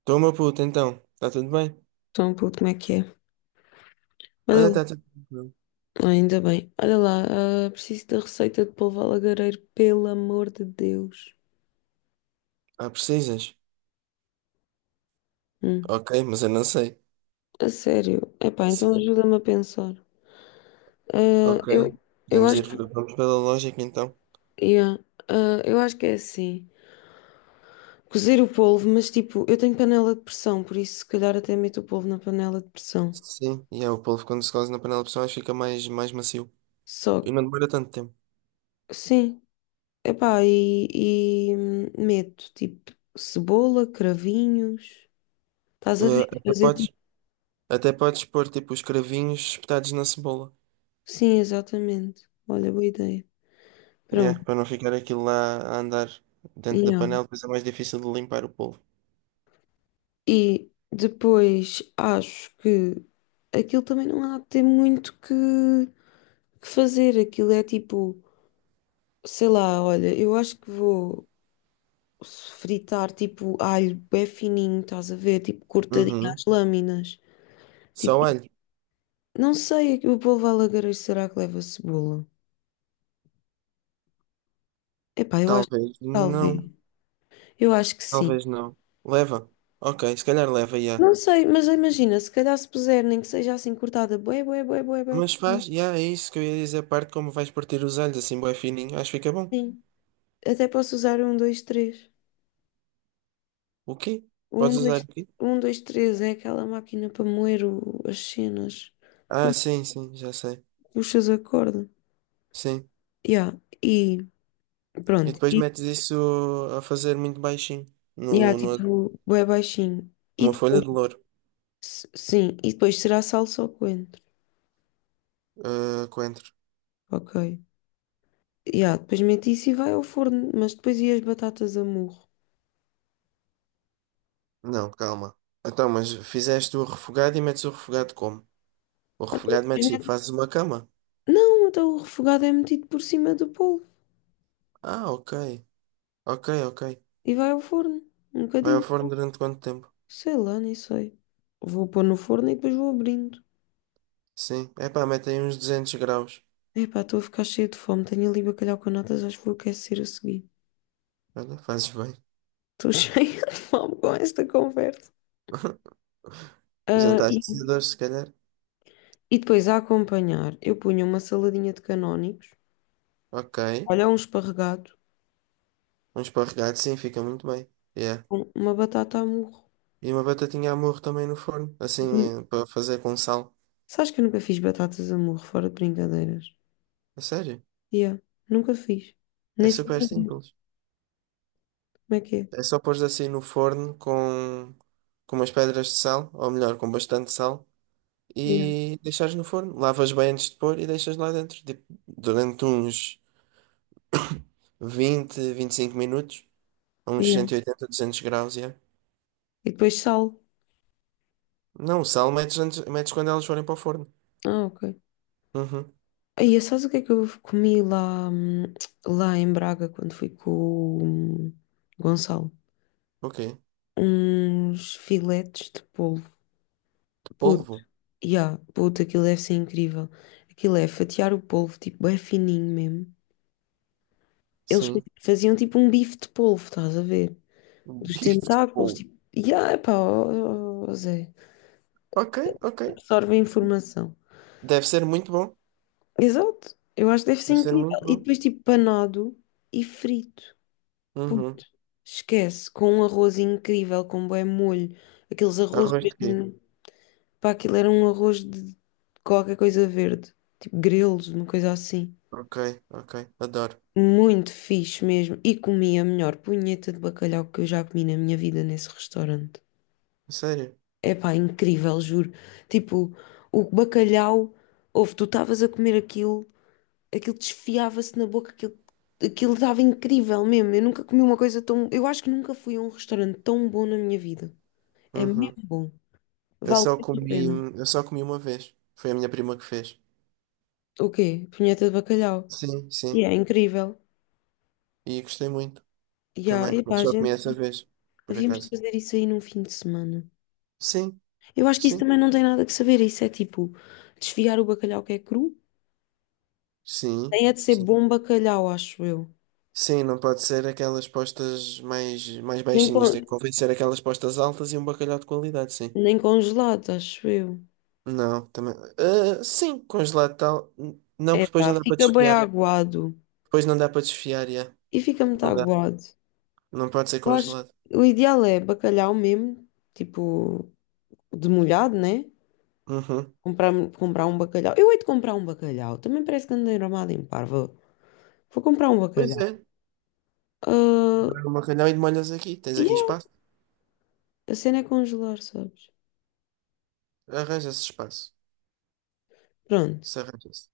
Estou, meu puto, então. Está tudo bem? Então, pô, como é que é? Olha Olha, lá. está tudo bem. Ah, ainda bem. Olha lá, ah, preciso da receita de polvo alagareiro, pelo amor de Deus. Ah, precisas? Hum, Ok, mas eu não sei. a sério. Epá, então Sim. ajuda-me a pensar. Ah, Ok. eu acho que, Vamos pela lógica então. yeah, ah, eu acho que é assim. Cozer o polvo, mas tipo, eu tenho panela de pressão, por isso se calhar até meto o polvo na panela de pressão. Sim, e é, o polvo quando se cose na panela de pressão fica mais macio. Só E que, não demora tanto tempo. sim, epá, e meto tipo cebola, cravinhos. Estás a Eh, ver? até Fazer podes, tipo. até podes pôr tipo os cravinhos espetados na cebola. Sim, exatamente. Olha, boa ideia. É, Pronto. para não ficar aquilo lá a andar dentro da Yeah. panela, depois é mais difícil de limpar o polvo. E depois acho que aquilo também não há de ter muito que fazer. Aquilo é tipo, sei lá, olha, eu acho que vou fritar tipo alho bem fininho, estás a ver? Tipo cortadinho às Uhum. lâminas. Só Tipo, alho? não sei, o polvo alagarejo será que leva cebola? Epá, eu acho que Talvez não. talvez. Eu acho que sim. Talvez não. Leva? Ok, se calhar leva, já. Não sei, mas imagina, se calhar se puser, nem que seja assim cortada, bué, bué, bué, bué, bué. Mas faz, yeah, é isso que eu ia dizer, a parte como vais partir os alhos, assim, bué fininho, acho que fica bom. Sim. Até posso usar um, dois, três. O quê? O Podes usar o quê? um, dois, três é aquela máquina para moer as cenas que Ah, sim, sim, já sei. puxas a corda. Sim. Yeah. E E pronto. depois E metes isso a fazer muito baixinho, yeah, no, no, tipo, bué baixinho. E uma folha depois, de louro, sim, e depois será salsa ou coentro. Coentro. Ok. Yeah, depois mete isso e vai ao forno, mas depois e as batatas a murro. Não, calma. Então, mas fizeste o refogado e metes o refogado como? O Até refogado depois metes, mete- fazes uma cama? Não, então o refogado é metido por cima do polvo. Ah, ok. Ok, ok. E vai ao forno. Um Vai ao bocadinho. forno durante quanto tempo? Sei lá, nem sei. Vou pôr no forno e depois vou abrindo. Sim. Epá, mete aí uns 200 graus. Epá, estou a ficar cheia de fome. Tenho ali bacalhau com natas, acho que vou aquecer a seguir. Olha, fazes bem. Estou cheia de fome com esta conversa. Ah, Jantar e, de cedores, se calhar. e depois a acompanhar, eu punha uma saladinha de canónicos, Ok. olha, um esparregado, Um esparregado, sim, fica muito bem. Yeah. uma batata a murro. E uma batatinha à morro também no forno, assim, E punha- para fazer com sal. Sabes que eu nunca fiz batatas a murro, fora de brincadeiras? É sério, Yeah, nunca fiz. é Nem sei super fazer. simples. Como é que é? É só pôr assim no forno com umas pedras de sal, ou melhor, com bastante sal, Yeah, e deixares no forno. Lavas bem antes de pôr e deixas lá dentro, tipo, durante uns 20, 25 minutos, a uns yeah. 180, 200 graus, yeah. E depois sal. Não, o sal metes, antes, metes quando elas forem para o forno. Ah, ok. Uhum. Aí, sabes o que é que eu comi lá, lá em Braga quando fui com o Gonçalo? Ok. Uns filetes de polvo. Puto, Polvo? yeah, puto, aquilo deve ser incrível. Aquilo é fatiar o polvo, tipo, é fininho mesmo. Eles Sim. faziam tipo um bife de polvo, estás a ver? Um Dos bife de tentáculos, polvo. tipo, yeah, epá, ó, ó, ó, Zé, Ok, ok. absorve a informação. Deve ser muito bom. Exato, eu acho que deve ser Deve ser incrível. muito E bom. depois, tipo, panado e frito. Puto, Uhum. esquece, com um arroz incrível, com bué molho. Aqueles arroz Arroz de quê? mesmo. Pá, aquilo era um arroz de qualquer coisa verde. Tipo grelos, uma coisa assim. Ok, ok. Adoro. Muito fixe mesmo. E comi a melhor punheta de bacalhau que eu já comi na minha vida nesse restaurante. Sério? É pá, incrível, juro. Tipo, o bacalhau, ouve, tu estavas a comer aquilo, aquilo desfiava-se na boca, aquilo estava incrível mesmo. Eu nunca comi uma coisa tão. Eu acho que nunca fui a um restaurante tão bom na minha vida. É mesmo Uhum. bom. Eu Vale só mesmo a comi, pena. eu só comi uma vez. Foi a minha prima que fez. O quê? Punheta de bacalhau. Sim, E sim. é incrível. E gostei muito E há- também. Mas epá, só comi gente, essa vez, por havíamos de acaso. fazer isso aí num fim de semana. Sim, Eu acho que isso sim. também não tem nada que saber. Isso é tipo desfiar o bacalhau que é cru. Sim, Tem é de ser sim. bom bacalhau, acho eu. Sim, não pode ser aquelas postas mais Nem, baixinhas. Tem con- que convencer aquelas postas altas e um bacalhau de qualidade, sim. nem congelado, acho eu. Não, também. Ah, sim, congelado tal. Não, É porque depois pá, não dá para fica bem desfiar. aguado. Depois não dá para desfiar, já. E fica muito Não dá. aguado. Não pode ser Eu acho congelado. que o ideal é bacalhau mesmo, tipo, demolhado, né? Uhum. Comprar, comprar um bacalhau. Eu hei de comprar um bacalhau. Também parece que andei armada em parva. Vou comprar um Pois bacalhau. é. Ah, Vai ao Macalhau e molhas aqui. Tens aqui yeah, espaço. a cena é congelar, sabes? Arranja-se espaço. Pronto. Se arranja-se.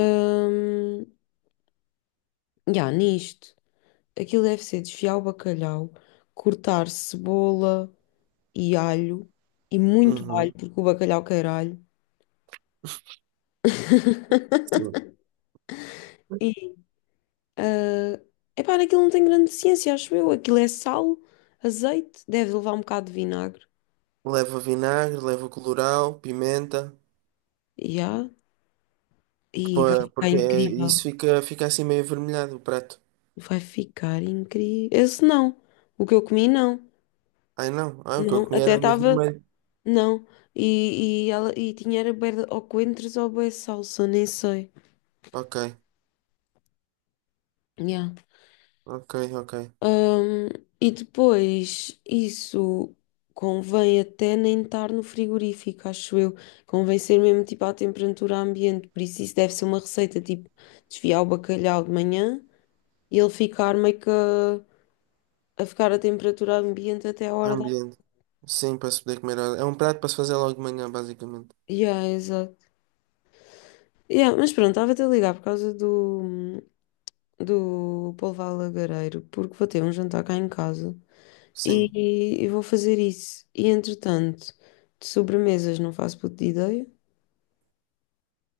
Ahm, yeah, nisto. Aquilo deve ser desfiar o bacalhau, cortar cebola e alho. E muito alho, Uhum. porque o bacalhau quer alho. Sim. E, ah, epá, naquilo não tem grande ciência, acho eu. Aquilo é sal, azeite, deve levar um bocado de vinagre. Leva vinagre, leva colorau, pimenta. Ya, que e vai ficar incrível. isso fica assim meio avermelhado, o prato. Vai ficar incrível. Esse não. O que eu comi, não. Ai não. Ah, o que eu Não. comi Até era meio estava. vermelho. Não. E tinha era bué ou coentros ou bué de salsa, nem sei. Ok, Yeah. ok, ok. Ahm, e depois, isso convém até nem estar no frigorífico, acho eu. Convém ser mesmo tipo à temperatura ambiente. Por isso, isso deve ser uma receita tipo desfiar o bacalhau de manhã e ele ficar meio que a ficar à temperatura ambiente até a hora da. Ambiente. Sim, para se poder comer. É um prato para se fazer logo de manhã, basicamente. Yeah, exato. Yeah, mas pronto, estava-te a ligar por causa do polvo lagareiro, porque vou ter um jantar cá em casa Sim. e vou fazer isso. E entretanto, de sobremesas não faço puta de ideia.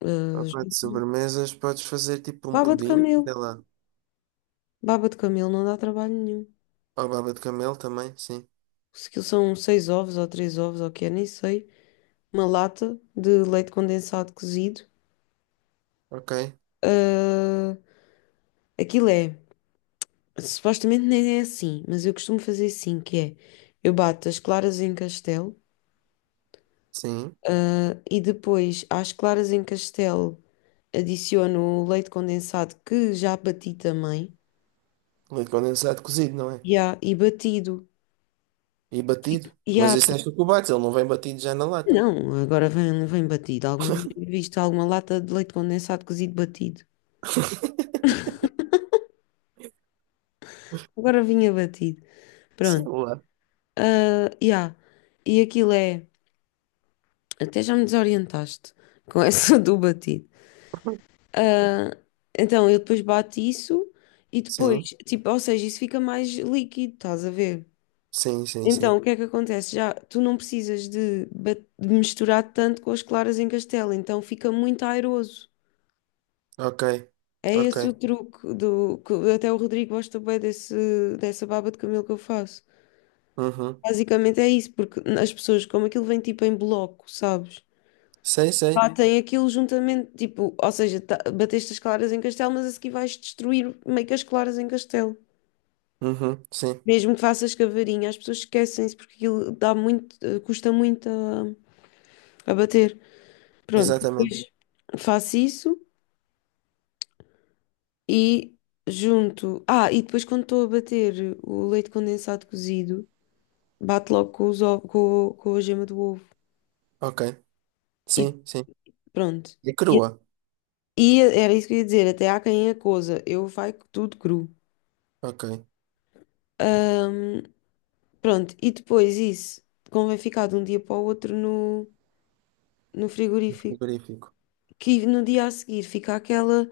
Ah, Opa, de sobremesas podes fazer tipo um baba de pudim, camelo. sei lá. Baba de camelo não dá trabalho nenhum. Ou baba de camelo também, sim. Se aquilo são seis ovos ou três ovos ou o que é, nem sei. Uma lata de leite condensado cozido. Ok, Ah, aquilo é. Supostamente nem é assim, mas eu costumo fazer assim, que é, eu bato as claras em castelo, sim. ah, e depois às claras em castelo adiciono o leite condensado que já bati também, Leite condensado cozido, não é? e batido. E batido. Fica- E Mas há, isso é chocolate, ele não vem batido já na lata. não, agora vem, batido. Alguma vez tinha visto alguma lata de leite condensado cozido batido? Agora vinha batido. Sei Pronto. lá. Ah, e há. E aquilo é, até já me desorientaste com essa do batido. Ah, então eu depois bato isso e depois, Sim, tipo, ou seja, isso fica mais líquido, estás a ver? sim, sim, Então sim. o que é que acontece? Já tu não precisas de misturar tanto com as claras em castelo, então fica muito airoso. Ok, É ok. esse o truque do que até o Rodrigo gosta bem dessa baba de camelo que eu faço. Uhum. Basicamente é isso, porque as pessoas, como aquilo vem tipo em bloco, sabes? Sei, sei. Batem aquilo juntamente, tipo, ou seja, bateste as claras em castelo, mas a seguir vais destruir meio que as claras em castelo. Uhum. Sim, Mesmo que faças cavarinha, as pessoas esquecem-se porque aquilo dá muito, custa muito a bater. Pronto, exatamente. depois faço isso e junto. Ah, e depois quando estou a bater o leite condensado cozido, bato logo com os ovos, com a gema do ovo. Ok, E sim, sim. pronto. E E, crua. e era isso que eu ia dizer, até há quem é coisa eu vai tudo cru. Ok, Hum, Pronto, e depois isso convém ficar de um dia para o outro no frigorífico, frigorífico. que no dia a seguir fica aquela,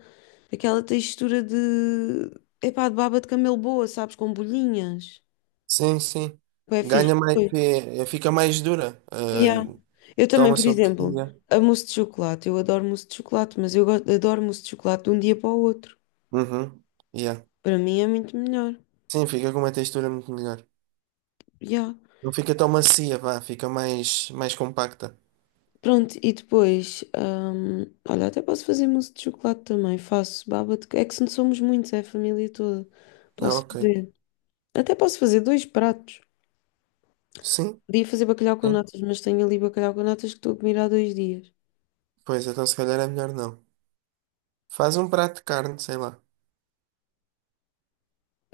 aquela textura de, epá, de baba de camelo boa, sabes, com bolhinhas. Sim, sim. É fixe. Ganha mais, Foi. Fica mais dura. Yeah. Eu também, Toma por sobre. exemplo, Yeah. a mousse de chocolate, eu adoro mousse de chocolate, mas adoro mousse de chocolate de um dia para o outro. Uhum. Yeah. Para mim é muito melhor. Sim, fica com uma textura muito melhor. Yeah. Não fica tão macia, vá, fica mais compacta. Pronto, e depois, olha, até posso fazer mousse de chocolate também, faço baba de... É que se não somos muitos, é a família toda. Ah, Posso ok. fazer. Até posso fazer dois pratos. Sim, Podia fazer bacalhau com sim. natas, mas tenho ali bacalhau com natas que estou a comer há 2 dias. Pois, então se calhar é melhor não. Faz um prato de carne, sei lá.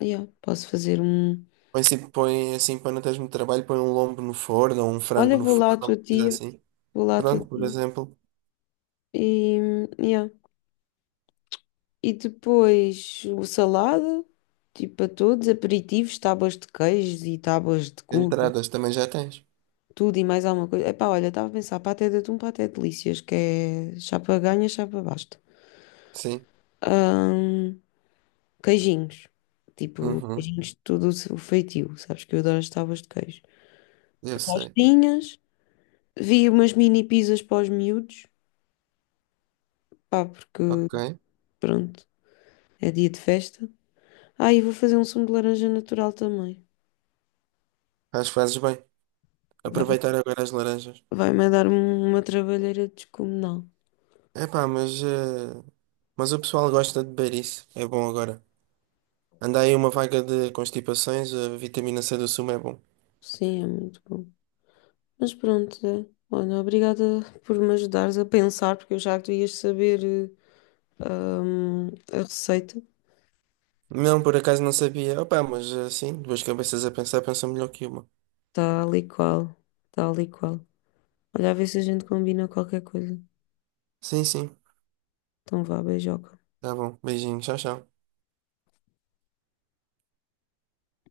Yeah, posso fazer um. Põe assim para não teres muito trabalho, põe um lombo no forno, ou um frango Olha, no vou lá à forno, tua uma coisa tia, assim. vou lá à tua Pronto, por tia. exemplo, E, yeah. E depois o salada, tipo para todos, aperitivos, tábuas de queijos e tábuas de cubo, entradas também já tens. tudo e mais alguma coisa. Epá, olha, estava a pensar, paté de atum, paté de delícias, que é chapa ganha, chapa basta. Sim. Ahm, Queijinhos, tipo, Uhum. queijinhos de todo o seu feitio, sabes que eu adoro as tábuas de queijo. Eu sei. Tostinhas. Vi umas mini pizzas para os miúdos, pá, porque Ok. pronto, é dia de festa. Ah, e vou fazer um sumo de laranja natural também. Acho que fazes bem. Vai, Aproveitar agora as laranjas. vai-me dar uma trabalheira descomunal. Epá, mas o pessoal gosta de beber isso. É bom agora. Anda aí uma vaga de constipações, a vitamina C do sumo é bom. Sim, é muito bom. Mas pronto, é. Olha, obrigada por me ajudares a pensar, porque eu já que tu ias saber eh, a receita. Não, por acaso não sabia. Opá, mas assim, duas cabeças a pensar pensam melhor que uma. Tal e qual, tal e qual. Olha, a ver se a gente combina qualquer coisa. Sim, sim. Então vá, beijoca. Tá bom. Beijinho. Tchau, tchau.